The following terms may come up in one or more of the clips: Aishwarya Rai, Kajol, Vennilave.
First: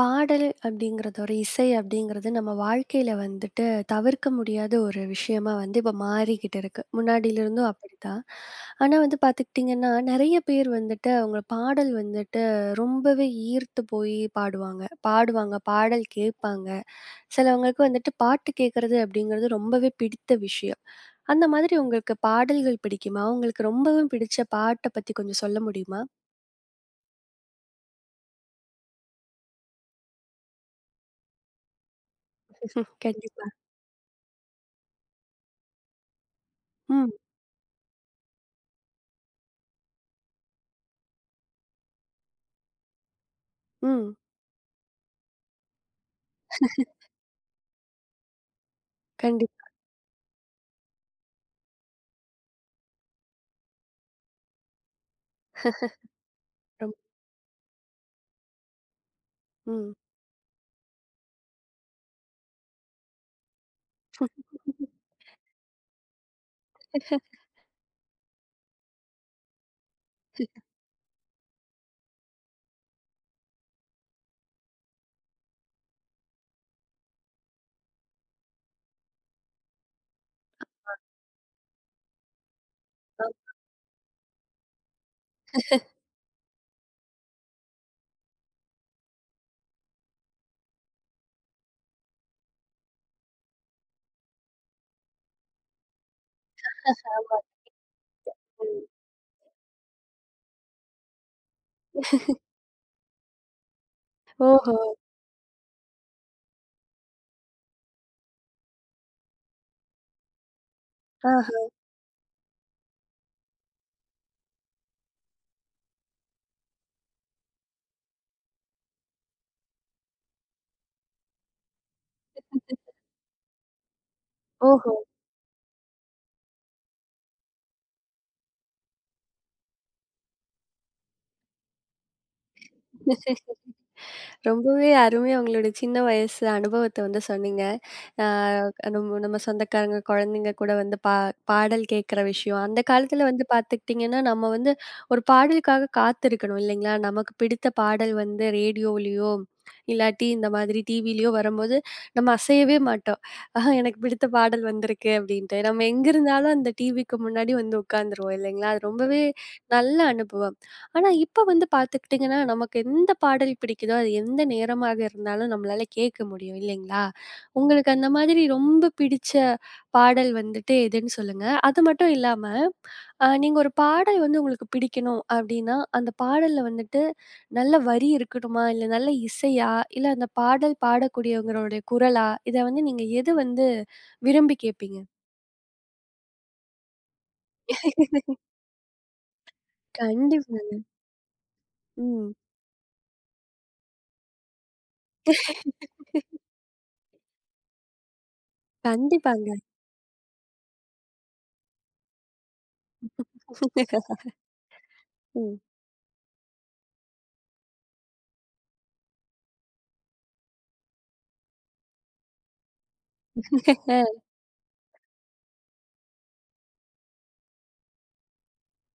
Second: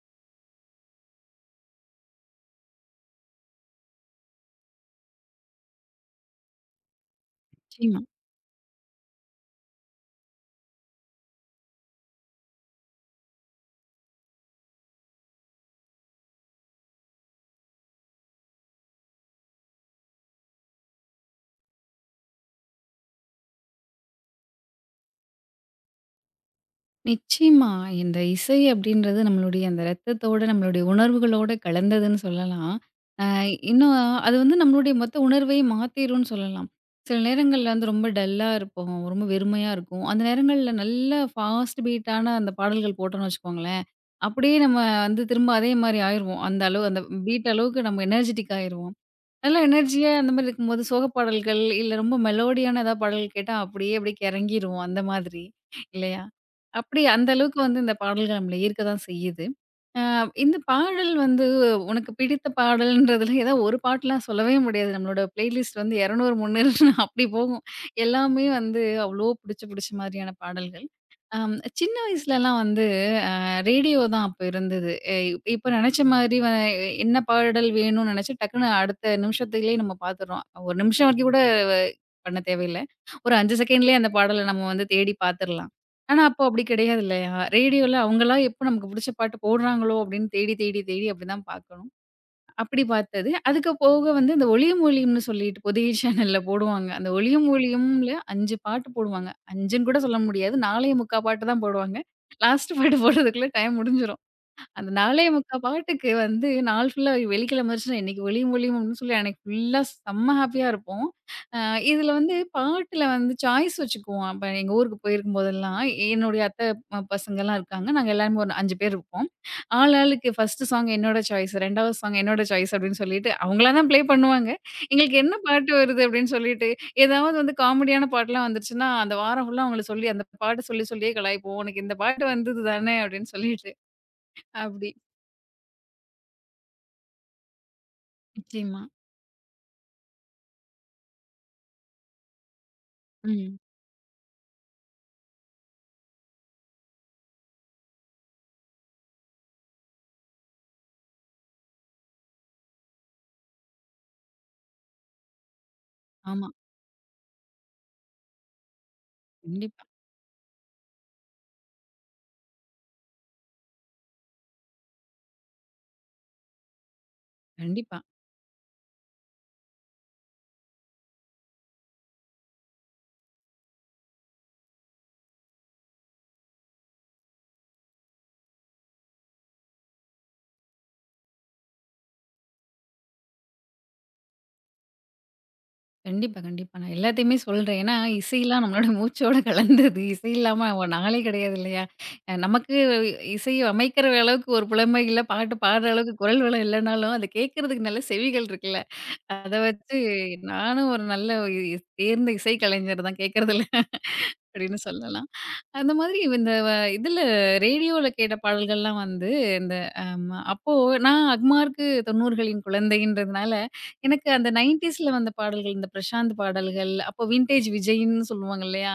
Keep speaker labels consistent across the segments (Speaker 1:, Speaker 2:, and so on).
Speaker 1: பாடல் அப்படிங்கிறது, ஒரு இசை அப்படிங்கிறது நம்ம வாழ்க்கையில வந்துட்டு தவிர்க்க முடியாத ஒரு விஷயமா வந்து இப்போ மாறிக்கிட்டு இருக்கு. முன்னாடியிலிருந்தும்
Speaker 2: நிச்சயமா,
Speaker 1: அப்படித்தான். ஆனா வந்து பார்த்துக்கிட்டிங்கன்னா, நெறைய பேர் வந்துட்டு அவங்க பாடல் வந்துட்டு ரொம்பவே ஈர்த்து போய் பாடுவாங்க. பாடுவாங்க, பாடல் கேட்பாங்க. சிலவங்களுக்கு வந்துட்டு பாட்டு கேட்கறது அப்படிங்கிறது ரொம்பவே பிடித்த விஷயம். அந்த மாதிரி உங்களுக்கு பாடல்கள் பிடிக்குமா? உங்களுக்கு ரொம்பவும் பிடிச்ச பாட்ட பத்தி கொஞ்சம் சொல்ல முடியுமா?
Speaker 2: நிச்சயமா. இந்த இசை அப்படின்றது நம்மளுடைய அந்த ரத்தத்தோட, நம்மளுடைய உணர்வுகளோட கலந்ததுன்னு சொல்லலாம். அ
Speaker 1: கண்டிப்பா.
Speaker 2: இன்னும் அது வந்து நம்மளுடைய மொத்த உணர்வையும் மாத்திரும்னு சொல்லலாம்.
Speaker 1: ம்,
Speaker 2: சில நேரங்கள்ல வந்து ரொம்ப டல்லா இருப்போம். ரொம்ப வெறுமையா இருக்கும். அந்த நேரங்கள்ல நல்ல ஃபாஸ்ட் பீட்டான அந்த பாடல்கள் போட்டோம்னு வச்சுக்கோங்களேன்,
Speaker 1: ம்.
Speaker 2: அப்படியே நம்ம வந்து திரும்ப அதே மாரி ஆயிருவோம். அந்த அளவு அந்த பீட் அளவுக்கு நம்ம எனர்ஜிட்டிக் ஆயிருவோம். நல்லா
Speaker 1: கண்டிப்பா.
Speaker 2: எனர்ஜியா அந்த மாரி இருக்கும்போது சோக பாடல்கள், இல்ல ரொம்ப மெலோடியான ஏதாவது பாடல் கேட்டா அப்படியே அப்படியே கெறங்கிருவோம் அந்த மாதிரி இல்லையா?
Speaker 1: ரொம்
Speaker 2: அப்படி அந்த அளவுக்கு வந்து இந்த பாடல்கள் நம்மள ஈர்க்க தான் செய்யுது.
Speaker 1: ம்.
Speaker 2: அ இந்த பாடல் வந்து உனக்கு பிடித்த பாடல்ன்றதுல ஏதாவது ஒரு பாட்டுலாம் சொல்லவே முடியாது. நம்மளோட பிளேலிஸ்ட் வந்து 200, 300 அப்படி போகும். எல்லாமே வந்து அவ்ளோ புடிச்ச புடிச்ச மாதிரியான பாடல்கள். சின்ன வயசுலலாம் வந்து ரேடியோ தான் அப்ப இருந்தது. இப்ப நெனச்ச மாதிரி என்ன பாடல் வேணும்னு நெனச்சா டக்குன்னு அடுத்த நிமிஷத்துலயே நம்ம பாத்துர்றோம். 1 நிமிஷம் வரைக்கும் கூட அஹ், பண்ண தேவையில்ல. ஒரு 5 செகண்ட்லயே அந்த பாடல நம்ம வந்து தேடி பாத்துரலாம். ஆனா, அப்போ அப்படி கிடையாது இல்லையா? ரேடியோல அவங்களா எப்போ நமக்கு புடிச்ச பாட்டு போடுறாங்களோ அப்படின்னு தேடி, தேடி, தேடி அப்படிதான் பாக்கணும். அப்படி பார்த்தது. அதுக்கு போக வந்து இந்த ஒளியும் ஒலியும்னு சொல்லிட்டு புதிய சேனல்ல போடுவாங்க. அந்த
Speaker 1: ஆமாங்க.
Speaker 2: ஒளியும் ஒலியும்ல 5 பாட்டு போடுவாங்க. 5ன்னு கூட சொல்ல முடியாது. 4 1/4 பாட்டு தான் போடுவாங்க. லாஸ்ட் பாட்டு போடுறதுக்குள்ள டைம் முடிஞ்சிரும்.
Speaker 1: ஓஹோ!
Speaker 2: அந்த 4 1/4 பாட்டுக்கு வந்து நாள் ஃபுல்லா வெள்ளிக்கிழமை வந்துருச்சுன்னா, இன்னைக்கு ஒலியும் ஒலியும் அப்படின்னு சொல்லி அன்னைக்கு ஃபுல்லா செம்ம ஹாப்பியா இருப்போம்.
Speaker 1: ஆஹா.
Speaker 2: அ இதுல வந்து பாட்டுல வந்து சாய்ஸ் வச்சுக்குவோம். அப்ப எங்க ஊருக்கு போயிருக்கும் போதெல்லாம், என்னுடைய அத்தை பசங்கலாம் இருக்காங்க. நாங்க எல்லாருமே ஒரு 5 பேர் இருப்போம். ஆள் ஆளுக்கு ஃபர்ஸ்ட் சாங் என்னோட சாய்ஸ், 2வது சாங் என்னோட சாய்ஸ் அப்படின்னு சொல்லிட்டு அவங்களா தான் ப்ளே பண்ணுவாங்க.
Speaker 1: ஓஹோ!
Speaker 2: எங்களுக்கு என்ன பாட்டு வருது அப்படின்னு சொல்லிட்டு, ஏதாவது வந்து காமெடியான பாட்டுலாம் வந்துருச்சுன்னா, அந்த வாரம் ஃபுல்லா அவங்கள சொல்லி அந்த பாட்ட சொல்லி சொல்லியே கலாய்ப்போம். உனக்கு இந்த பாட்டு வந்தது தானே அப்படின்னு சொல்லிட்டு,
Speaker 1: ரொம்பவே
Speaker 2: அப்படி.
Speaker 1: அருமையா உங்களோட சின்ன வயசு அனுபவத்த வந்து சொன்னீங்க. ஆ
Speaker 2: நிச்சயமா.
Speaker 1: நம்ம நம்ம சொந்தக்காரங்க, குழந்தைங்க கூட வந்து பாடல் கேட்குற விஷயம். அந்த காலத்தில வந்து
Speaker 2: ம்.
Speaker 1: பார்த்துக்கிட்டிங்கன்னா, நம்ம வந்து ஒரு பாடலுக்காக காத்திருக்கணும் இல்லைங்களா? நமக்கு பிடித்த பாடல் வந்து ரேடியோவிலயோ, இல்லாட்டி இந்த மாதிரி டிவிலயோ வரும்போது, நம்ம அசையவே மாட்டோம். ஆஹா எனக்கு பிடித்த பாடல் வந்திருக்கு அப்படின்ட்டு. நம்ம எங்க
Speaker 2: ஆமா.
Speaker 1: இருந்தாலும் அந்த டிவிக்கு முன்னாடி வந்து உட்காந்துருவோம் இல்லைங்களா? அது ரொம்பவே
Speaker 2: கண்டிப்பா,
Speaker 1: நல்ல அனுபவம். ஆனா இப்ப வந்து பார்த்துக்கிட்டிங்கன்னா, நமக்கு எந்த பாடல் பிடிக்குதோ, அது எந்த நேரமாக இருந்தாலும் நம்மளால கேட்க முடியும் இல்லைங்களா? உங்களுக்கு
Speaker 2: கண்டிப்பா,
Speaker 1: அந்த மாதிரி ரொம்ப பிடிச்ச பாடல் வந்துட்டு எதுன்னு சொல்லுங்க. அது மட்டும் இல்லாம, நீங்க ஒரு பாடல் வந்து உங்களுக்கு பிடிக்கணும் அப்டின்னா, அந்த பாடல்ல வந்துட்டு நல்ல வரி இருக்கணுமா? இல்ல நல்ல இசையா? இல்ல அந்த பாடல் பாடக்கூடியவங்களுடைய குரலா? இத வந்து நீங்க எது வந்து விரும்பி கேட்பீங்க?
Speaker 2: கண்டிப்பா, கண்டிப்பா. நான் எல்லாத்தையுமே சொல்றேன். ஏன்னா, இசைலாம் நம்மளோட மூச்சோட கலந்தது. இசை இல்லாம
Speaker 1: கண்டிப்பாங்க.
Speaker 2: ஒரு நாளே கிடையாது இல்லையா?
Speaker 1: ம்.
Speaker 2: நமக்கு இசைய அமைக்கிற அளவுக்கு ஒரு புலமை இல்ல, பாட்டு பாடுற அளவுக்கு குரல் வளம் இல்லனாலும், அத கேட்கறதுக்கு நல்ல செவிகள் இருக்குல்ல. அத
Speaker 1: கண்டிப்பாங்க.
Speaker 2: வச்சு நானும் ஒரு நல்ல இ தேர்ந்த இசை கலைஞர் தான் கேட்கறதுல அப்படின்னு சொல்லலாம்.
Speaker 1: ம்.
Speaker 2: அந்த மாதிரி இந்த வ இதுல ரேடியோல கேட்ட பாடல்கள்லாம் வந்து இந்த அம் அப்போ நான் அக்மார்க்கு 90களின் குழந்தைன்றதுனால, எனக்கு அந்த 90ஸ்ல வந்த பாடல்கள், இந்த பிரசாந்த் பாடல்கள், அப்போ வின்டேஜ் விஜய்ன்னு சொல்லுவாங்க இல்லையா?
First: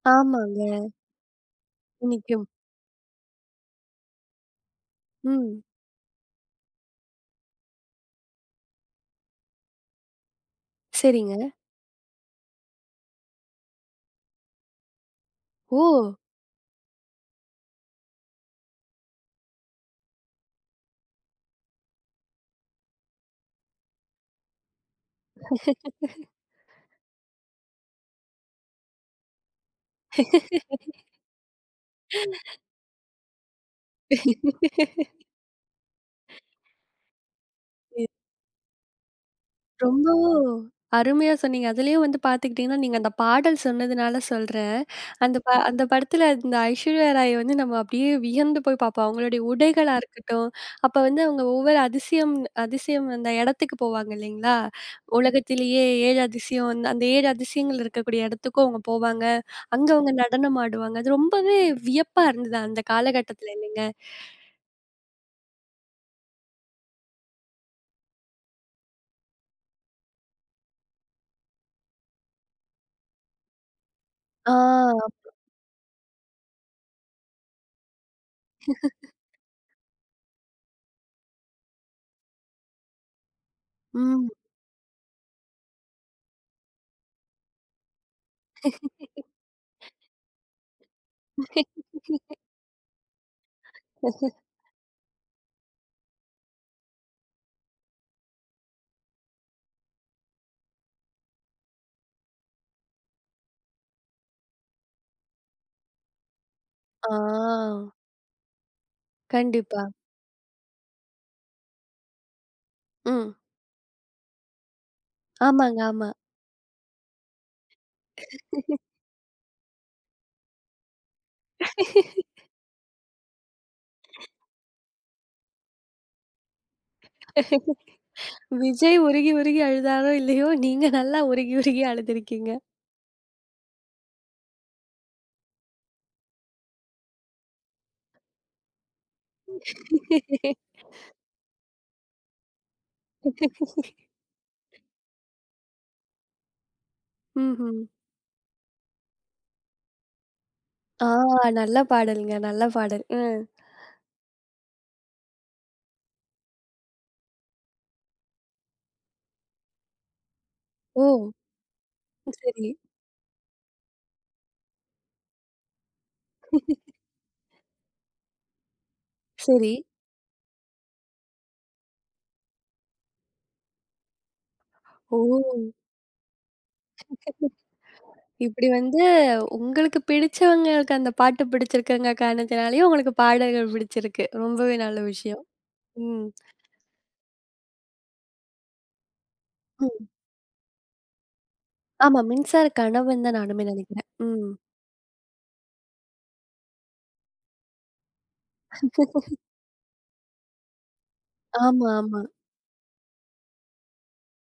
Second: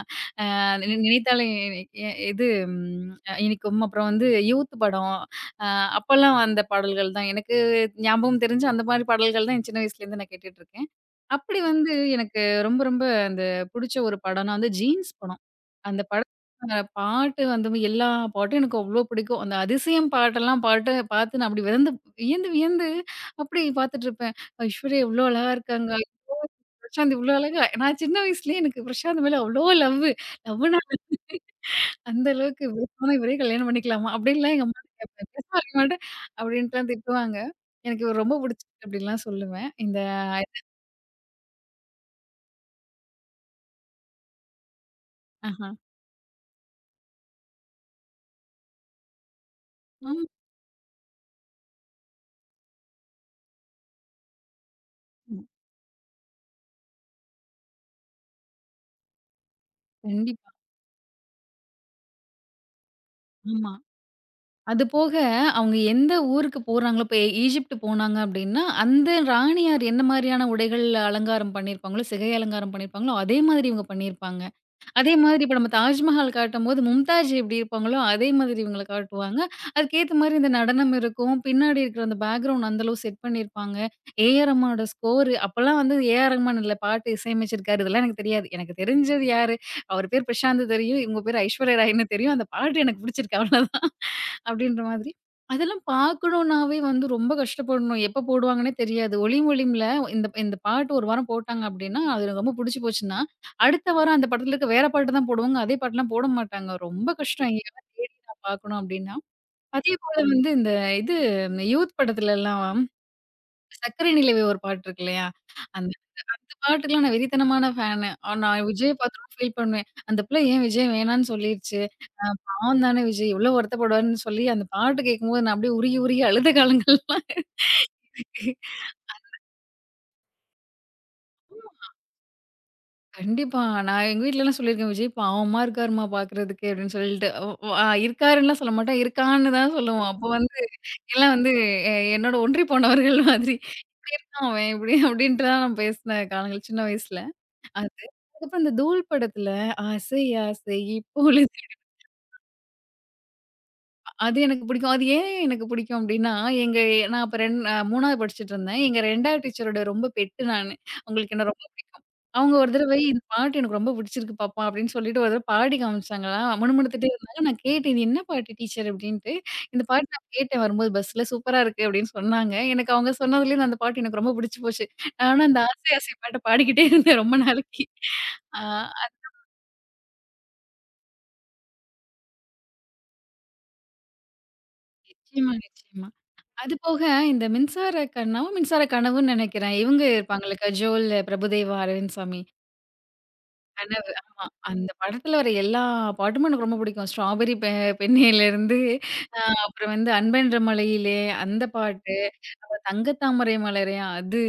Speaker 1: ஆமாங்க.
Speaker 2: நினை நினைத்தாலே எ எ-
Speaker 1: இன்னிக்கும்.
Speaker 2: இது ம் இனிக்கும். அப்புறம் வந்து யூத் படம்.
Speaker 1: ம்.
Speaker 2: அ அப்பலாம் வந்த பாடல்கள் தான். எனக்கு ஞாபகம் தெரிஞ்சு அந்த மாரி பாடல்கள் தான் என் சின்ன வயசுலேருந்து நான் கேட்டுட்டுருக்கேன்.
Speaker 1: சரிங்க.
Speaker 2: அப்படி வந்து எனக்கு ரொம்ப, ரொம்ப அந்த புடிச்ச ஒரு படம்னா வந்து ஜீன்ஸ் படம்.
Speaker 1: ஓ!
Speaker 2: அந்த படத்தோட பாட்டு வந்து எல்லா பாட்டும் எனக்கு அவ்ளோ பிடிக்கும். அந்த அதிசயம் பாட்டெல்லாம் பாட்டு பார்த்து நான் அப்படி வியந்து வியந்து வியந்து அப்படி பார்த்துட்டுருப்பேன். ஐஸ்வர்யா இவ்ளோ அழகா இருக்காங்க. பிரசாந்த் இவ்ளோ அழகா நான் சின்ன வயசுலயே எனக்கு பிரசாந்த் மேல அவ்ளோ லவ்வு. லவ்வுனா அந்த அளவுக்கு விருப்பம்னா இவரே கல்யாணம் பண்ணிக்கலாமா? அப்படின்லாம் எங்க அம்மாட்ட கேட்பேன். பேசவே மாட்டேன் அப்படின்ட்டுலாம் திட்டுவாங்க. எனக்கு இவர ரொம்ப புடிச்சிருக்கு அப்படின்லாம் சொல்லுவேன். இந்த
Speaker 1: ரொம்ப அருமையா சொன்னீங்க. அதுலயும் வந்து பார்த்துக்கிட்டீங்கன்னா, நீங்க அந்த பாடல் சொன்னதுனால சொல்றேன்.
Speaker 2: ஆஹா.
Speaker 1: அந்த படத்துல இந்த ஐஸ்வர்யா ராய் வந்து நம்ம அப்படியே வியந்து போய் பார்ப்போம். அவங்களுடைய உடைகளா
Speaker 2: ஆமா.
Speaker 1: இருக்கட்டும், அப்ப வந்து அவங்க ஒவ்வொரு அதிசயம் அதிசயம் அந்த இடத்துக்கு போவாங்க இல்லைங்களா?
Speaker 2: ஆமா,
Speaker 1: உலகத்திலேயே 7 அதிசயம் அந்த அந்த 7 அதிசயங்கள் இருக்கக்கூடிய இடத்துக்கும் அவங்க போவாங்க. அங்க அவங்க
Speaker 2: கண்டிப்பா.
Speaker 1: நடனம் ஆடுவாங்க. அது ரொம்பவே வியப்பா இருந்தது அந்த காலகட்டத்துல
Speaker 2: ஆமா.
Speaker 1: இல்லைங்க?
Speaker 2: அது போக, அவங்க எந்த ஊருக்கு போறாங்களோ இப்ப ஈஜிப்ட் போனாங்க அப்டின்னா, அந்த ராணியார் என்ன மாரியான உடைகள் அலங்காரம் பண்ணியிருப்பாங்களோ, சிகை அலங்காரம் பண்ணியிருப்பாங்களோ, அதே மாதிரி இவங்க பண்ணியிருப்பாங்க.
Speaker 1: ஆ,
Speaker 2: அதே மாதிரி இப்ப நம்ம தாஜ்மஹால் காட்டும்போது, மும்தாஜ் எப்டி இருப்பாங்களோ, அதே மாதிரி இவங்கள காட்டுவாங்க. அதுக்கேத்த மாரி இந்த நடனம் இருக்கும். பின்னாடி இருக்கிற அந்த பேக்கிரவுண்ட் அந்த அளவு செட் பண்ணியிருப்பாங்க. ஏ
Speaker 1: ம்.
Speaker 2: ஆர் ரஹ்மானோட ஸ்கோர் அப்பலாம் வந்து ஏ ஆர் ரஹ்மான் இல்ல பாட்டு இசையமைச்சிருக்காரு. இதெல்லாம் எனக்கு தெரியாது. எனக்கு தெரிஞ்சது யாரு? அவர் பேர் பிரசாந்த் தெரியும். இவங்க பேர் ஐஸ்வர்யா ராய்ன்னு தெரியும். அந்த பாட்டு எனக்கு பிடிச்சிருக்கு அவ்ளோதான். அப்படின்ற மாதிரி. அதெல்லாம் பார்க்கணும்னாவே வந்து ரொம்ப கஷ்டப்படணும். எப்ப போடுவாங்கன்னே தெரியாது. ஒளியும் ஒலியும்ல இந்த இந்த பாட்டு ஒரு வாரம் போட்டாங்க அப்படின்னா, அது எனக்கு ரொம்ப புடிச்சு போச்சுன்னா, அடுத்த வாரம் அந்த படத்துல இருக்க வேற பாட்டு தான் போடுவாங்க. அதே பாட்டுலாம் போட மாட்டாங்க. ரொம்ப
Speaker 1: ஆ,
Speaker 2: கஷ்டம் எங்கேயாவது தேடி நான் பார்க்கணும் அப்படின்னா.
Speaker 1: கண்டிப்பா.
Speaker 2: அதே போல வந்து இந்த இது யூத் படத்துலலாம்
Speaker 1: ம்.
Speaker 2: "சக்கரை நிலவே" ஒரு பாட்டு இருக்கு இல்லையா?
Speaker 1: ஆமாங்க,
Speaker 2: அந்த
Speaker 1: ஆமா.
Speaker 2: பாட்டுக்கெல்லாம் நான் வெறித்தனமான ஃபேனு. நான் விஜய பார்த்து ரொம்ப ஃபீல் பண்ணுவேன். அந்த பிள்ளை ஏன் விஜய் வேணான்னு சொல்லிருச்சு? பாவம் தானே விஜய். எவ்ளோ வருத்தப்படுவார்ன்னு சொல்லி, அந்த பாட்டு கேட்கும்போது நான் அப்படியே உருகி உருகி அழுத காலங்கள்லாம் இருக்கு.
Speaker 1: விஜய் உருகி உருகி அழுதாரோ இல்லையோ, நீங்க நல்லா உருகி உருகி அழுதுருக்கீங்க.
Speaker 2: கண்டிப்பா. நான் எங்க வீட்லலாம் சொல்லியிருக்கேன், "விஜய் பாவமா இருக்காரும்மா பார்க்குறதுக்கு" அப்படின்னு சொல்லிட்டு. வ் வ இருக்காருன்னுலாம் சொல்ல மாட்டேன். இருக்கான்னு தான் சொல்லுவோம். அப்போ வந்து எல்லாம் வந்து என்னோட ஒன்றி போனவர்கள் மாதிரி. "இப்படி இருக்கான் அவன், இப்படி" அப்படின்ட்டு தான் நான் பேசின காலங்கள் சின்ன வயசுல.
Speaker 1: ம்ஹ்ம்.
Speaker 2: அது அதுக்கப்புறம் இந்த தூள் படத்துல "ஆசை ஆசை
Speaker 1: ஆ
Speaker 2: இப்பொழுது"
Speaker 1: நல்ல பாடல்ங்க. நல்ல பாடல். ம்.
Speaker 2: அது எனக்கு பிடிக்கும். அது ஏன் எனக்கு பிடிக்கும் அப்டின்னா, எங்க நான் அப்ப ரெண் அ 3வது படிச்சுட்டுருந்தேன். எங்க 2வது டீச்சரோட ரொம்ப பெட்டு நானு.
Speaker 1: ஓ!
Speaker 2: அவங்களுக்கு என்ன ரொம்ப அவங்க
Speaker 1: சரி,
Speaker 2: ஒரு தடவை "இந்த பாட்டு எனக்கு ரொம்ப பிடிச்சிருக்கு பாப்பா" அப்டின்னு சொல்லிட்டு ஒரு தடவ பாடி காமிச்சாங்களா, முணுமுணுத்துட்டே இருந்தாங்க. நான் கேட்டேன், "இது என்ன பாட்டு டீச்சர்?" அப்டின்ட்டு.
Speaker 1: சரி.
Speaker 2: "இந்த பாட்டு நான் கேட்டேன் வரும்போது பஸ்ல. சூப்பரா இருக்கு" அப்டின்னு சொன்னாங்க. எனக்கு அவங்க சொன்னதுலேருந்து அந்த பாட்டு எனக்கு ரொம்ப பிடிச்சு போச்சு.
Speaker 1: ஓ!
Speaker 2: நானும் அந்த ஆசை ஆசை பாட்ட பாடிக்கிட்டே இருந்தேன் ரொம்ப நாளைக்கு. ஆ
Speaker 1: இப்படி வந்து உங்களுக்கு பிடிச்சவங்களுக்கு அந்த பாட்டு பிடிச்சிருக்குங்க காரணத்தினாலயும் உங்களுக்கு பாடல்கள் பிடிச்சிருக்கு. ரொம்பவே நல்ல விஷயம்.
Speaker 2: நிச்சயமா, நிச்சயமா.
Speaker 1: ம்.
Speaker 2: அது போக இந்த மின்சார கண்ணா? மின்சார கனவுன்னு நெனைக்கிறேன். இவங்க
Speaker 1: ம்.
Speaker 2: இருப்பாங்கல்ல கஜோல், பிரபுதேவா,
Speaker 1: ஆமா.
Speaker 2: அரவிந்த்சாமி.
Speaker 1: மின்சார கனவுன்னு தான் நானுமே நெனைக்கிறேன்.
Speaker 2: கனவு. ஆமா.
Speaker 1: ம்.
Speaker 2: அந்த படத்துல வர எல்லா பாட்டுமே எனக்கு ரொம்ப பிடிக்கும். ஸ்ட்ராபெர்ரி பெ பெண்ணேலேருந்து அப்புறம் வந்து அன்பென்ற மழையிலே அந்த
Speaker 1: ஆமா,
Speaker 2: பாட்டு.
Speaker 1: ஆமா.
Speaker 2: தங்க தாமரை மலரேயா அது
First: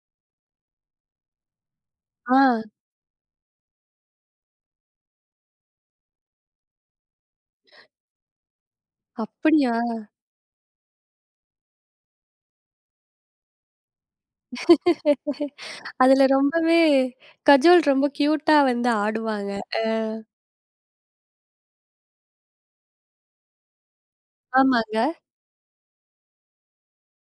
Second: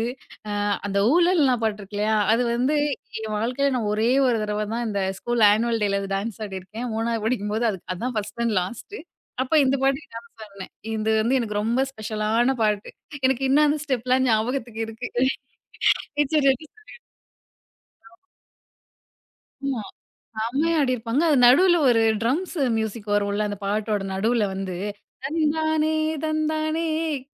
Speaker 2: அ அந்த ஊழல்னா பாட்டு இருக்கு இல்லையா?
Speaker 1: ஆ
Speaker 2: அது வந்து என் வாழ்க்கையில நான் ஒரே ஒரு தடவ தான் இந்த ஸ்கூல் ஆனுவல் டேல அது டான்ஸ் ஆடியிருக்கேன். 3வது படிக்கும்போது அது அதான் ஃபர்ஸ்ட் அண்ட் லாஸ்ட்டு. அப்ப
Speaker 1: அப்படியா?
Speaker 2: இந்த பாட்டுக்கு டான்ஸ் ஆடுனேன். இது வந்து எனக்கு ரொம்ப ஸ்பெஷலான பாட்டு. எனக்கு இன்னும் அந்த ஸ்டெப்லாம் ஞாபகத்துக்கு இருக்கு.
Speaker 1: அதுல
Speaker 2: டீச்சர்
Speaker 1: ரொம்பவே கஜோல் ரொம்ப கியூட்டா வந்து ஆடுவாங்க.
Speaker 2: செம்மையா ஆடியிருப்பாங்க. அது நடுவுல ஒரு ட்ரம்ஸ் மியூசிக் வரும்ல, அந்த பாட்டோட நடுவுல வந்து,
Speaker 1: ஆமாங்க.
Speaker 2: "தந்தானே தந்தானே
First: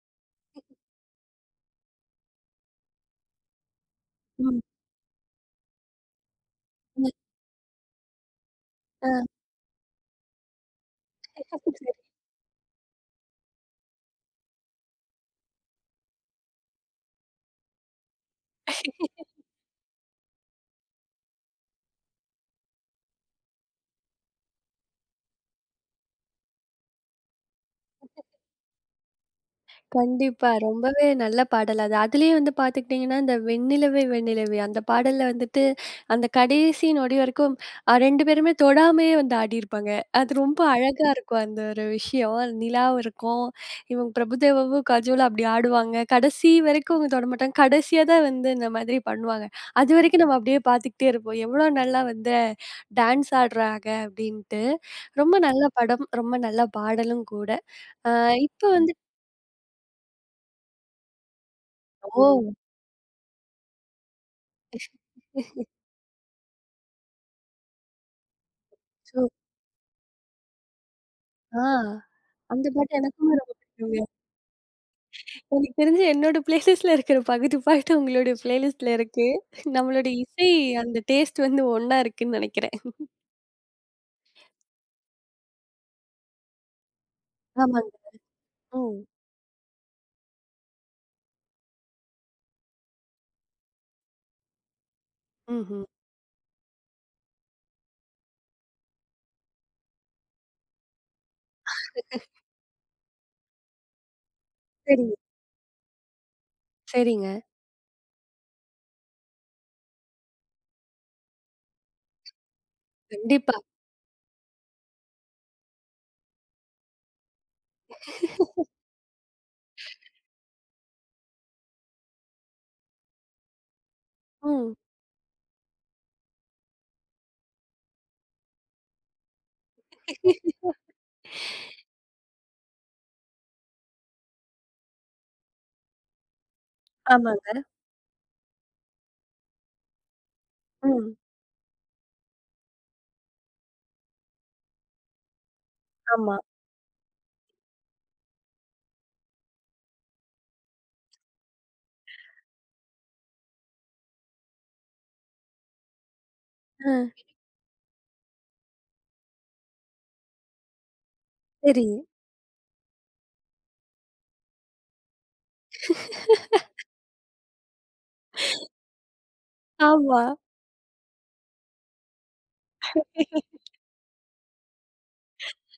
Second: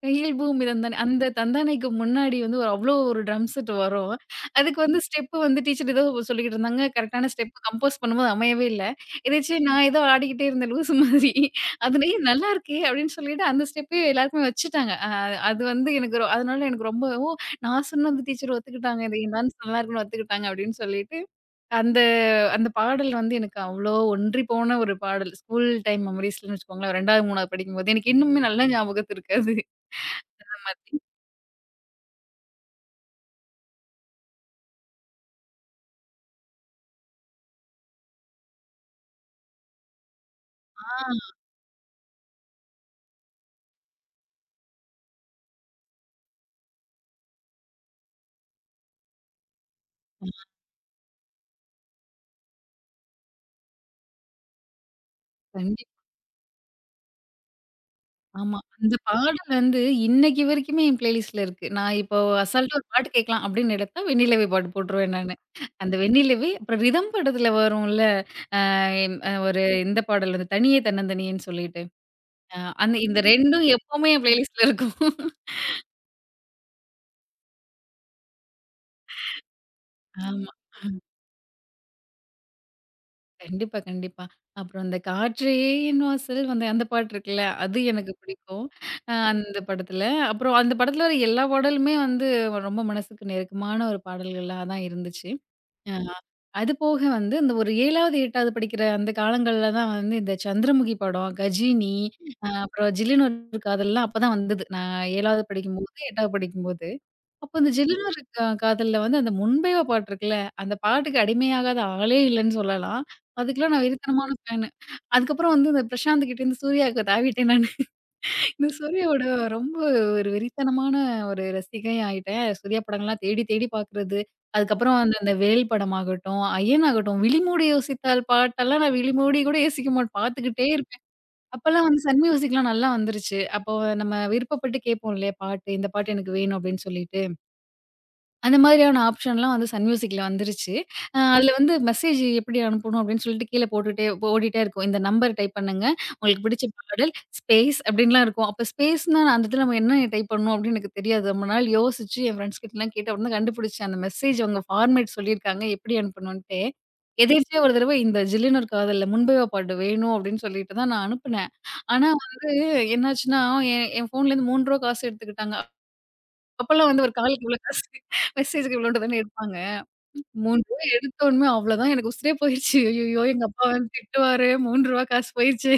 Speaker 2: கையில் பூமி தந்தானே" அந்த தந்தானேக்கு முன்னாடி வந்து ஒரு அவ்ளோ ஒரு ட்ரம் செட் வரும்.
Speaker 1: ம்.
Speaker 2: அதுக்கு வந்து ஸ்டெப் வந்து டீச்சர் ஏதோ சொல்லிக்கிட்டு இருந்தாங்க.
Speaker 1: ம்.
Speaker 2: கரெக்ட்டான ஸ்டெப் கம்போஸ் பண்ணும்போது அமையவே இல்ல.
Speaker 1: ஆ.
Speaker 2: எதேச்சு நான் ஏதோ ஆடிக்கிட்டே இருந்தேன் லூசு மாதிரி. அது "ஏய் நல்லாயிருக்கே" அப்படின்னு சொல்லிட்டு அந்த ஸ்டெப்பே எல்லாருக்குமே வச்சுட்டாங்க. அது வந்து எனக்கு அதனால எனக்கு ரொம்ப, "ஓ! நான் சொன்னது டீச்சர் ஒத்துக்கிட்டாங்க. இது என் டான்ஸ் நல்லாயிருக்குன்னு ஒத்துக்கிட்டாங்க" அப்படின்னு சொல்லிட்டு அந்த அந்த பாடல் வந்து எனக்கு அவ்ளோ ஒன்றி போன ஒரு பாடல். ஸ்கூல் டைம் மெமரீஸ்ன்னு வச்சுக்கோங்களேன். 2வது, 3வது படிக்கும்போது எனக்கு இன்னுமே நல்லா ஞாபகத்திற்கு அது.
Speaker 1: கண்டிப்பா. ரொம்பவே நல்ல பாடல் அது. அதுலயும் வந்து பார்த்துக்கிட்டீங்கன்னா, இந்த "வெண்ணிலவே வெண்ணிலவே" அந்த பாடல்ல வந்துட்டு, அந்த கடைசி நொடி வரைக்கும் 2 பேருமே தொடாமயே வந்து ஆடியிருப்பாங்க. அது ரொம்ப அழகா
Speaker 2: ஆ.
Speaker 1: இருக்கும் அந்த ஒரு விஷயம். நிலாவும் இருக்கும். இவங்க பிரபுதேவாவும், கஜோலும் அப்படி ஆடுவாங்க. கடைசி வரைக்கும் அவங்க தொடமாட்டாங்க. கடைசியா தான் வந்து இந்த மாதிரி பண்ணுவாங்க. அதுவரைக்கும் நம்ம அப்படியே பார்த்துக்கிட்டே இருப்போம். எவ்வளோ நல்லா வந்து டான்ஸ் ஆடுறாங்க அப்படின்ட்டு. ரொம்ப நல்ல
Speaker 2: கண்டி
Speaker 1: படம். ரொம்ப நல்ல பாடலும் கூட. அ
Speaker 2: ஆமா.
Speaker 1: இப்ப வந்து
Speaker 2: அந்த பாடல் வந்து இன்னைக்கு வரைக்குமே என் பிளேலிஸ்ட்ல இருக்கு. நான் இப்போ
Speaker 1: ஓ!
Speaker 2: அசால்ட்டா ஒரு பாட்டு கேட்கலாம் அப்படின்னு எடுத்தா "வெண்ணிலவே" பாட்டு போட்டுருவேன் நானு. அந்த "வெண்ணிலவே" அப்புறம் ரிதம் படத்துல வரும்ல எம்
Speaker 1: சோ
Speaker 2: அ ஒரு இந்த பாடல் வந்து "தனியே தன்னந்தனியேன்னு"
Speaker 1: ஆ
Speaker 2: சொல்லிட்டு. அ
Speaker 1: அந்த
Speaker 2: அந்த
Speaker 1: பாட்டு
Speaker 2: இந்த
Speaker 1: எனக்குமே ரொம்ப
Speaker 2: 2ம்
Speaker 1: பிடிக்குங்க.
Speaker 2: எப்பவுமே என் பிளேலிஸ்ட்ல இருக்கும்.
Speaker 1: எனக்கு தெரிஞ்சு என்னோட பிளேலிஸ்ட்ல இருக்கிற பகுதி பாட்டு உங்களுடைய பிளேலிஸ்ட்ல இருக்கு. நம்மளோட
Speaker 2: ஆமா.
Speaker 1: இசை அந்த டேஸ்ட் வந்து ஒண்ணா இருக்குன்னு நினைக்கிறேன்.
Speaker 2: கண்டிப்பா, கண்டிப்பா. அப்புறம் அந்த "காற்றே என் வாசல்" வந்து அந்த பாட்டு இருக்குல்ல, அது
Speaker 1: ஆமாங்க.
Speaker 2: எனக்கு பிடிக்கும்.
Speaker 1: ம்.
Speaker 2: அந்த படத்துல. அப்புறம் அந்த படத்துல வர எல்லா பாடலுமே வந்து ரொம்ப மனசுக்கு நெருக்கமான ஒரு பாடல்களா தான் இருந்துச்சு.
Speaker 1: ம்ஹ்ம்.
Speaker 2: அ அது போக வந்து இந்த ஒரு 7வது, 8வது படிக்கிற அந்த காலங்கள்ல தான் வந்து இந்த சந்திரமுகி படம், கஜினி, அப்புறம் ஜில்லுனு ஒரு காதல்லாம் அப்பதான் வந்தது. நான்
Speaker 1: சரிங்க,
Speaker 2: 7வது படிக்கும்போது, 8வது படிக்கும்போது.
Speaker 1: சரிங்க.
Speaker 2: அப்ப இந்த ஜில்லுனு இரு கா காதல்ல வந்து அந்த முன்பேவா பாட்டு இருக்குல்ல, அந்த பாட்டுக்கு அடிமையாகாத ஆளே இல்லன்னு சொல்லலாம்.
Speaker 1: கண்டிப்பா.
Speaker 2: அதுக்கெல்லாம் நான் வெறித்தனமான ஃபேனு. அதுக்கப்புறம் வந்து இந்த பிரசாந்த் கிட்டேருந்து சூர்யாவுக்கு தாவிட்டேன் நானு. இந்த சூர்யாவோட ரொம்ப ஒரு வெறித்தனமான ஒரு ரசிகை ஆயிட்டேன். சூர்யா படங்கள்லாம் தேடி தேடி பார்க்குறது.
Speaker 1: ம்.
Speaker 2: அதுக்கப்புறம் அந்த அந்த வேல் படமாகட்டும், அயன் ஆகட்டும், விழிமூடி யோசித்தால் பாட்டெல்லாம் நான் விழிமூடி கூட யோசிக்க மாட்டேன். பார்த்துக்கிட்டே இருப்பேன். அப்பலாம் வந்து சன் மியூசிக்லாம் நல்லா வந்துருச்சு. அப்போ நம்ம விருப்பப்பட்டு கேட்போம் இல்லையா பாட்டு, இந்த பாட்டு எனக்கு வேணும் அப்படின்னு சொல்லிட்டு.
Speaker 1: ஆமாங்க.
Speaker 2: அந்த மாதிரியான ஆப்ஷன்லாம் வந்து சன் மியூசிக்ல வந்துருச்சு.
Speaker 1: ம்.
Speaker 2: அ ம். அதுல வந்து மெசேஜ் எப்படி அனுப்பணும் அப்படின்னு சொல்லிட்டு கீழ போட்டுட்டே ஓடிட்டே இருக்கும். இந்த நம்பர் டைப் பண்ணுங்க.
Speaker 1: ஆமா.
Speaker 2: உங்களுக்கு பிடிச்ச பாடல் ஸ்பேஸ் அப்படின்லாம் இருக்கும். அப்ப ஸ்பேஸ்னா அந்த இடத்துல நம்ம என்ன டைப் பண்ணணும் அப்படின்னு எனக்கு தெரியாது. ரொம்ப நாள் யோசிச்சு என் ஃப்ரெண்ட்ஸ் கிட்டலாம் கேட்டு அப்புறம் தான் கண்டுபிடிச்சேன். அந்த மெசேஜ் அவங்க ஃபார்மேட் சொல்லியிருக்காங்க எப்படி அனுப்பணுன்ட்டு.
Speaker 1: அ
Speaker 2: எதேர்ச்சியா ஒரு தடவ இந்த "ஜில்லுனு ஒரு காதல்ல" முன்பேவா பாட்டு வேணும் அப்படின்னு சொல்லிட்டு தான் நான் அனுப்புனேன்.
Speaker 1: சரி.
Speaker 2: ஆனா வந்து என்னாச்சுன்னா என் என் ஃபோன்லேருந்து ரூ. 3 காசு எடுத்துக்கிட்டாங்க. அப்பலாம் வந்து ஒரு காலுக்கு இவ்வளோ காசு, மெசேஜ்க்கு இவ்வளோண்டு தானே எடுப்பாங்க. ரூ.
Speaker 1: ஆமா.
Speaker 2: 3 எடுத்தோனமே அவ்வளோதான் எனக்கு உசுரே போயிருச்சு. ஐய்யய்யோ! எங்க அப்பா வந்து திட்டுவாரு. ரூ. 3 காசு போயிருச்சு.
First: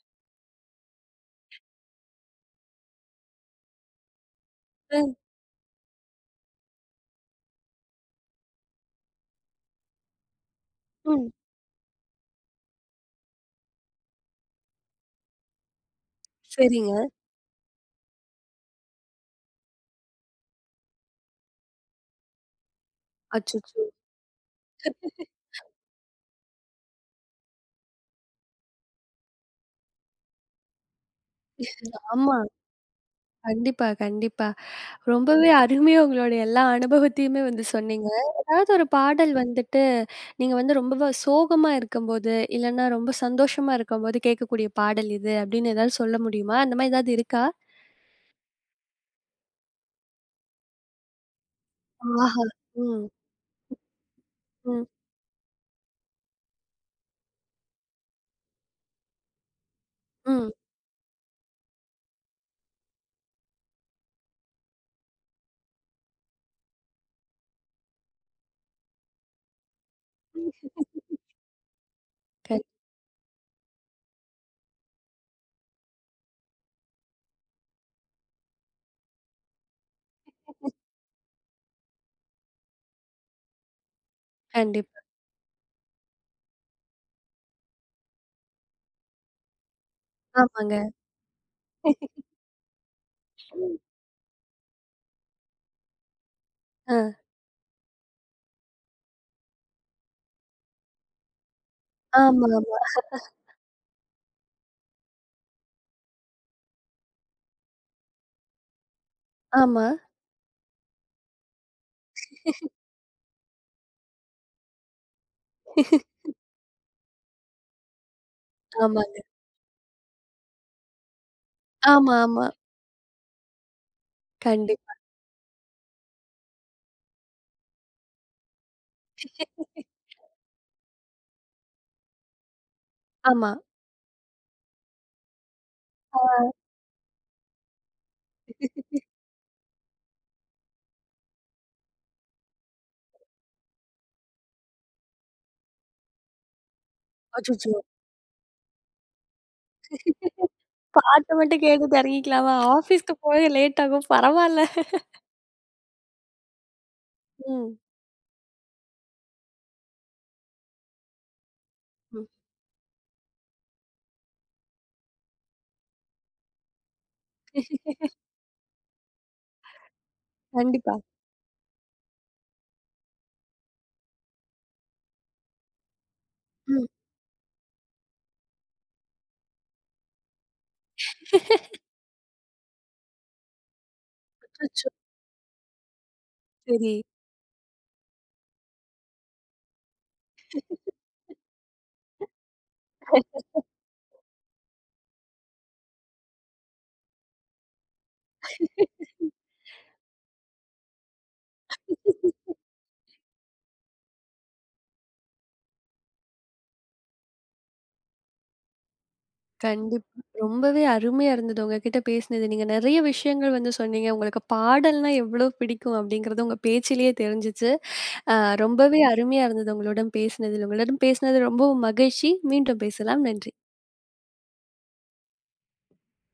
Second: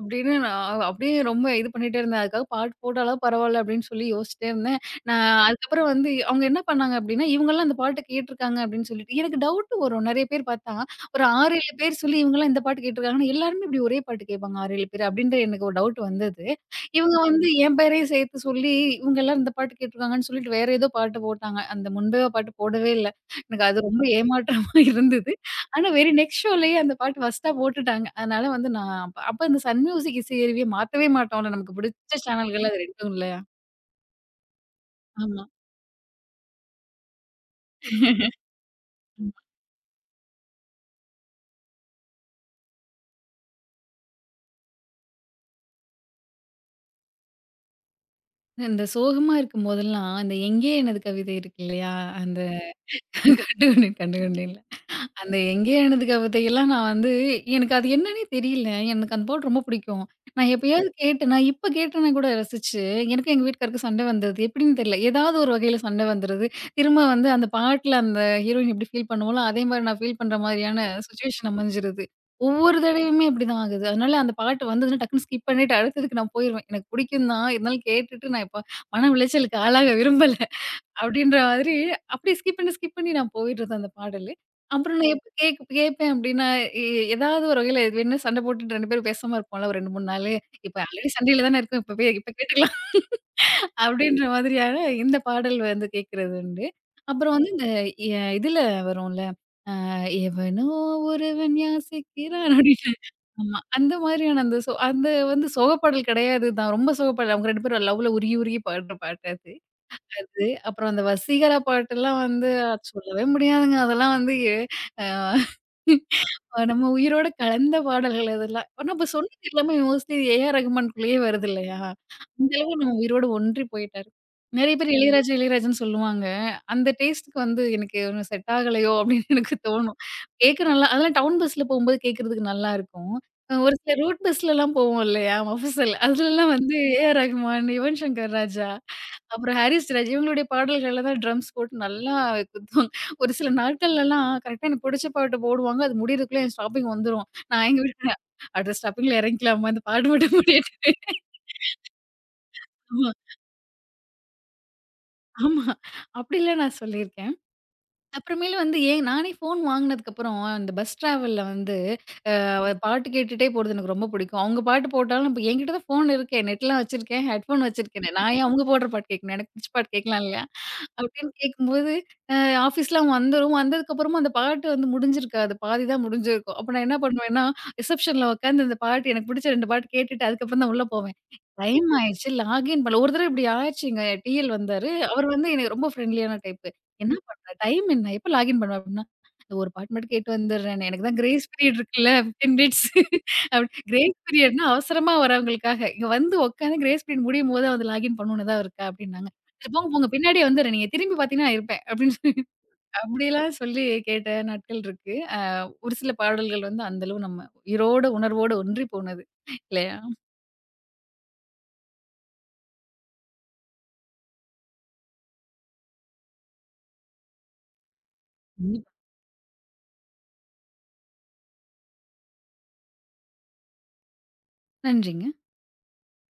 Speaker 2: அப்படின்னு நான் அப்படியே ரொம்ப இது பண்ணிட்டே இருந்தேன். அதுக்காக பாட்டு போட்டாலா பரவால்ல அப்படின்னு சொல்லி யோசிச்சுட்டே இருந்தேன்.
Speaker 1: அ.
Speaker 2: நான் அதுக்கப்புறம் வந்து அவங்க என்ன பண்ணாங்க அப்படின்னா, இவங்கலாம் அந்த பாட்ட கேட்டுருக்காங்க அப்படின்னு சொல்லிட்டு எனக்கு டவுட் வரும். நெறைய பேர் பார்த்தா ஒரு
Speaker 1: ம்.
Speaker 2: 6, 7 பேர் சொல்லி இவங்கலாம் இந்த பாட்டு கேட்டுருக்காங்கன்னா, எல்லாருமே இப்படி ஒரே பாட்டு கேட்பாங்க 6, 7 பேர் அப்படின்ற எனக்கு ஒரு டவுட் வந்தது.
Speaker 1: சரிங்க.
Speaker 2: இவங்க வந்து என் பேரையும் சேர்த்து சொல்லி இவங்க எல்லாரும் இந்த பாட்டு கேட்டுருக்காங்கன்னு சொல்லிட்டு வேற ஏதோ பாட்டு போட்டாங்க. அந்த முன்பே பாட்டு போடவே இல்ல. எனக்கு
Speaker 1: அச்சச்சோ!
Speaker 2: அது ரொம்ப ஏமாற்றமா இருந்தது. ஆனா வெரி நெக்ஸ்ட் ஷோலயே அந்த பாட்டு ஃபர்ஸ்ட்டா போட்டுட்டாங்க. அதனால வந்து நான் அப்ப அப்ப அந்த சன் மியூசிக் இசையருவிய மாத்தவே மாட்டோம்ல. நமக்கு பிடிச்ச
Speaker 1: ஆமா.
Speaker 2: சேனல்கள் அது 2 இல்லையா?
Speaker 1: கண்டிப்பா, கண்டிப்பா.
Speaker 2: ஆமா.
Speaker 1: ரொம்பவே அருமையா உங்களுடைய எல்லா அனுபவத்தையுமே வந்து சொன்னீங்க. ஏதாவது ஒரு பாடல்
Speaker 2: ஆமா.
Speaker 1: வந்துட்டு, நீங்க வந்து ரொம்ப சோகமா இருக்கும்போது, இல்லன்னா ரொம்ப சந்தோஷமா இருக்கும்போது கேட்கக்கூடிய பாடல் இது அப்படின்னு ஏதாவது சொல்ல முடியுமா? அந்த மாரி ஏதாவது இருக்கா?
Speaker 2: இந்த சோகமா இருக்கும்போதெல்லாம், இந்த "எங்கே எனது கவிதை" இருக்கு இல்லையா? அந்த
Speaker 1: ஆஹா! ம்,
Speaker 2: கண்டு கொண்டேன், கண்டு கொண்டேன்ல.
Speaker 1: ம்,
Speaker 2: அந்த எங்கேயோ எனது கவிதையெல்லாம் நான் வந்து எனக்கு அது என்னன்னே தெரியல. எனக்கு அந்த பாட்டு ரொம்ப பிடிக்கும்.
Speaker 1: ம்.
Speaker 2: நான் எப்பயாவது கேட்டேன்னா, இப்ப கேட்டேன்னா கூட ரசிச்சு, எனக்கும் எங்க வீட்டுக்காருக்கும் சண்டை வந்தது. எப்படின்னு தெரியல. ஏதாவது ஒரு வகையில சண்டை வந்துருது. திரும்ப வந்து அந்த பாட்டுல அந்த ஹீரோயின் எப்படி ஃபீல் பண்ணுவோம்ல, அதே மாரி நான் ஃபீல் பண்ற மாதிரியான சிச்சுவேஷன் அமைஞ்சிருது.
Speaker 1: கண்
Speaker 2: ஒவ்வொரு தடவையுமே அப்படிதான் ஆகுது. அதனால அந்த பாட்டு வந்ததுன்னா டக்குனு ஸ்கிப் பண்ணிட்டு அடுத்ததுக்கு நான் போயிருவேன். எனக்கு பிடிக்கும் தான். இருந்தாலும் கேட்டுட்டு நான் இப்ப மன உளைச்சலுக்கு ஆளாக விரும்பல. அப்படின்ற மாதிரி அப்படியே ஸ்கிப் பண்ணி, ஸ்கிப் பண்ணி நான் போயிடுறது அந்த பாடலு. அப்புறம்
Speaker 1: கண்டிப்பா.
Speaker 2: நான் ம். எப்ப கேட்பேன் அப்படின்னா, எ ஏதாவது ஒரு வகையில இது வேணும்னா சண்டை போட்டுட்டு 2 பேரும் பேசாம இருப்போம்ல ஒரு 2, 3 நாளு.
Speaker 1: ஆமாங்க.
Speaker 2: இப்ப ஆல்ரெடி சண்டையில தானே இருக்கோம். இப்ப போய் இப்ப கேட்டுக்கலாம் அப்படின்ற மாதிரியான இந்த பாடல் வந்து கேட்கிறது உண்டு.
Speaker 1: அ.
Speaker 2: அப்புறம் வந்து இந்த எ இதுல வரும்ல, எவனோ ஒருவன்
Speaker 1: ஆமா,
Speaker 2: யாசிக்கிறான்
Speaker 1: ஆமா,
Speaker 2: அப்படின்னு. ஆமா. அந்த மாதிரியான அந்த சோ அந்த வந்து சோக பாடல் கிடையாது தான். ரொம்ப சோக பாடல். அவங்க 2 பேரும் லவ்ல உருகி உருகி பாடுற பாட்டு அது.
Speaker 1: ஆமா.
Speaker 2: அது அப்புறம் அந்த வசீகரா பாட்டெல்லாம் வந்து அது சொல்லவே முடியாதுங்க. அதெல்லாம் வந்து எ அ நம்ம உயிரோட கலந்த பாடல்கள் அதெல்லாம். நம்ம
Speaker 1: ஆமாங்க.
Speaker 2: சொன்னது எல்லாமே மோஸ்ட்லி ஏ.ஆர். ரகுமான்குள்ளேயே வருது இல்லையா?
Speaker 1: ஆமா, ஆமா.
Speaker 2: அந்த அளவு நம்ம உயிரோடு ஒன்றி போயிட்டாரு. நெறைய பேர்
Speaker 1: கண்டிப்பா.
Speaker 2: கண்டிப்பா. இளையராஜா, இளையராஜான்னு சொல்லுவாங்க. அந்த டேஸ்ட்டுக்கு வந்து எனக்கு ஒன்னும் செட் ஆகலையோ! அப்படின்னு எனக்கு தோணும். கேட்க நல்லா அதெல்லாம் டவுன் பஸ்ல போகும்போது கேட்கறதுக்கு நல்லாருக்கும்.
Speaker 1: ஆமா.
Speaker 2: ஒரு சில ரோட் பஸ்லலாம் போவோம் இல்லையா? மஃபசல்
Speaker 1: ஆ.
Speaker 2: அதுலலாம் வந்து ஏ.ஆர். ரகுமான், யுவன் சங்கர் ராஜா அப்புறம் ஹாரிஸ் ஜெயராஜ் இவங்களுடைய பாடல்கள்ல தான் ட்ரம்ஸ் போட்டு நல்லா குத்துவாங்க. ஒரு சில நாட்கள்லலாம் கரெக்ட்டா எனக்கு புடிச்ச பாட்டு போடுவாங்க. அது முடியறதுக்குள்ள என் ஸ்டாப்பிங் வந்துரும். நான்
Speaker 1: அச்சச்சோ!
Speaker 2: எங்க வீட்ல அடுத்த ஸ்டாப்பிங்ல இறங்கிக்கலாமா? இந்த பாட்டு மட்டும் முடியட்டு.
Speaker 1: பாட்ட மட்டும் கேட்டுட்டு இறங்கிக்கலாமா?
Speaker 2: ஆமா,
Speaker 1: ஆஃபீஸ்க்கு போக லேட் ஆகும் பரவால்ல.
Speaker 2: ஆமா. அப்படிலாம் நான் சொல்லியிருக்கேன்.
Speaker 1: ம்.
Speaker 2: அப்புறமேலு வந்து ஏன் நானே ஃபோன் வாங்குனதுக்கப்புறம் இந்த பஸ் டிராவல்ல வந்து
Speaker 1: ம்.
Speaker 2: அவ பாட்டு கேட்டுட்டே போறது எனக்கு ரொம்ப பிடிக்கும். அவங்க பாட்டு போட்டாலும் இப்ப என்கிட்ட தான் ஃபோன் இருக்கே, நெட்லாம் வச்சிருக்கேன், ஹெட்ஃபோன் வச்சிருக்கேனே. நான் ஏன் அவங்க போடுற பாட்டு கேட்கணும்? எனக்கு புடிச்ச பாட்டு கேட்கலாம் இல்லையா?
Speaker 1: கண்டிப்பா.
Speaker 2: அப்படின்னு கேட்கும்போது, அ ஆஃபீஸ்ல அவன் வந்துரும். வந்ததுக்கப்புறமும் அந்த பாட்டு வந்து முடிஞ்சிருக்காது. பாதி தான் முடிஞ்சிருக்கும். அப்ப நான்
Speaker 1: ம்.
Speaker 2: என்ன பண்ணுவேன்னா, ரிசப்ஷன்ல உட்காந்து அந்த பாட்டு எனக்கு பிடிச்ச 2 பாட்டு கேட்டுட்டு அதுக்கப்புறம் தான் உள்ள போவேன். டைம் ஆயிடுச்சு. லாகின் பண்ணல. ஒரு தடவ இப்படி ஆயிடுச்சுங்க. டிஎல் வந்தாரு.
Speaker 1: அச்சச்சோ!
Speaker 2: அவர் வந்து எனக்கு ரொம்ப ஃப்ரெண்ட்லியான டைப்பு.
Speaker 1: சரி.
Speaker 2: "என்ன பண்ற? டைம் என்ன? எப்ப லாகின் பண்ணுவ?" அப்படின்னா, "இந்த ஒரு பாட்டு மட்டும் கேட்டு வந்துடுறேன். எனக்கு தான் கிரேஸ் பீரியட் இருக்குல்ல 15 மினிட்ஸ்" அப்படி கிரேஸ் பீரியட்னா அவசரமா வரவங்களுக்காக. இங்க வந்து உட்காந்து கிரேஸ் பீரியட் முடியும்போது வந்து லாகின் பண்ணணும்னு தான் இருக்கா? அப்படின்னாங்க. சரி போங்க, போங்க. பின்னாடியே வந்துர்றேன். நீங்க திரும்பி பார்த்தீங்கன்னா நான் இருப்பேன். அப்படின்னு சொல்லி அப்படிலாம் சொல்லி கேட்ட நாட்கள் இருக்கு. ஒரு சில பாடல்கள் வந்து அந்த அளவு நம்ம உயிரோட, உணர்வோட ஒன்றி போனது. இல்லையா?
Speaker 1: கண்டிப்பா. ரொம்பவே அருமையா இருந்தது உங்ககிட்ட பேசினது. நீங்க நெறைய விஷயங்கள் வந்து சொன்னீங்க. உங்களுக்கு பாடல்னா எவ்ளோ பிடிக்கும் அப்படிங்கிறது உங்க பேச்சிலேயே தெரிஞ்சுச்சு. அ
Speaker 2: கண்டிப்பா.
Speaker 1: ரொம்பவே அருமையா இருந்தது உங்களுடன் பேசினதில். உங்களுடன் பேசினது ரொம்பவும் மகிழ்ச்சி. மீண்டும் பேசலாம். நன்றி.
Speaker 2: நன்றிங்க.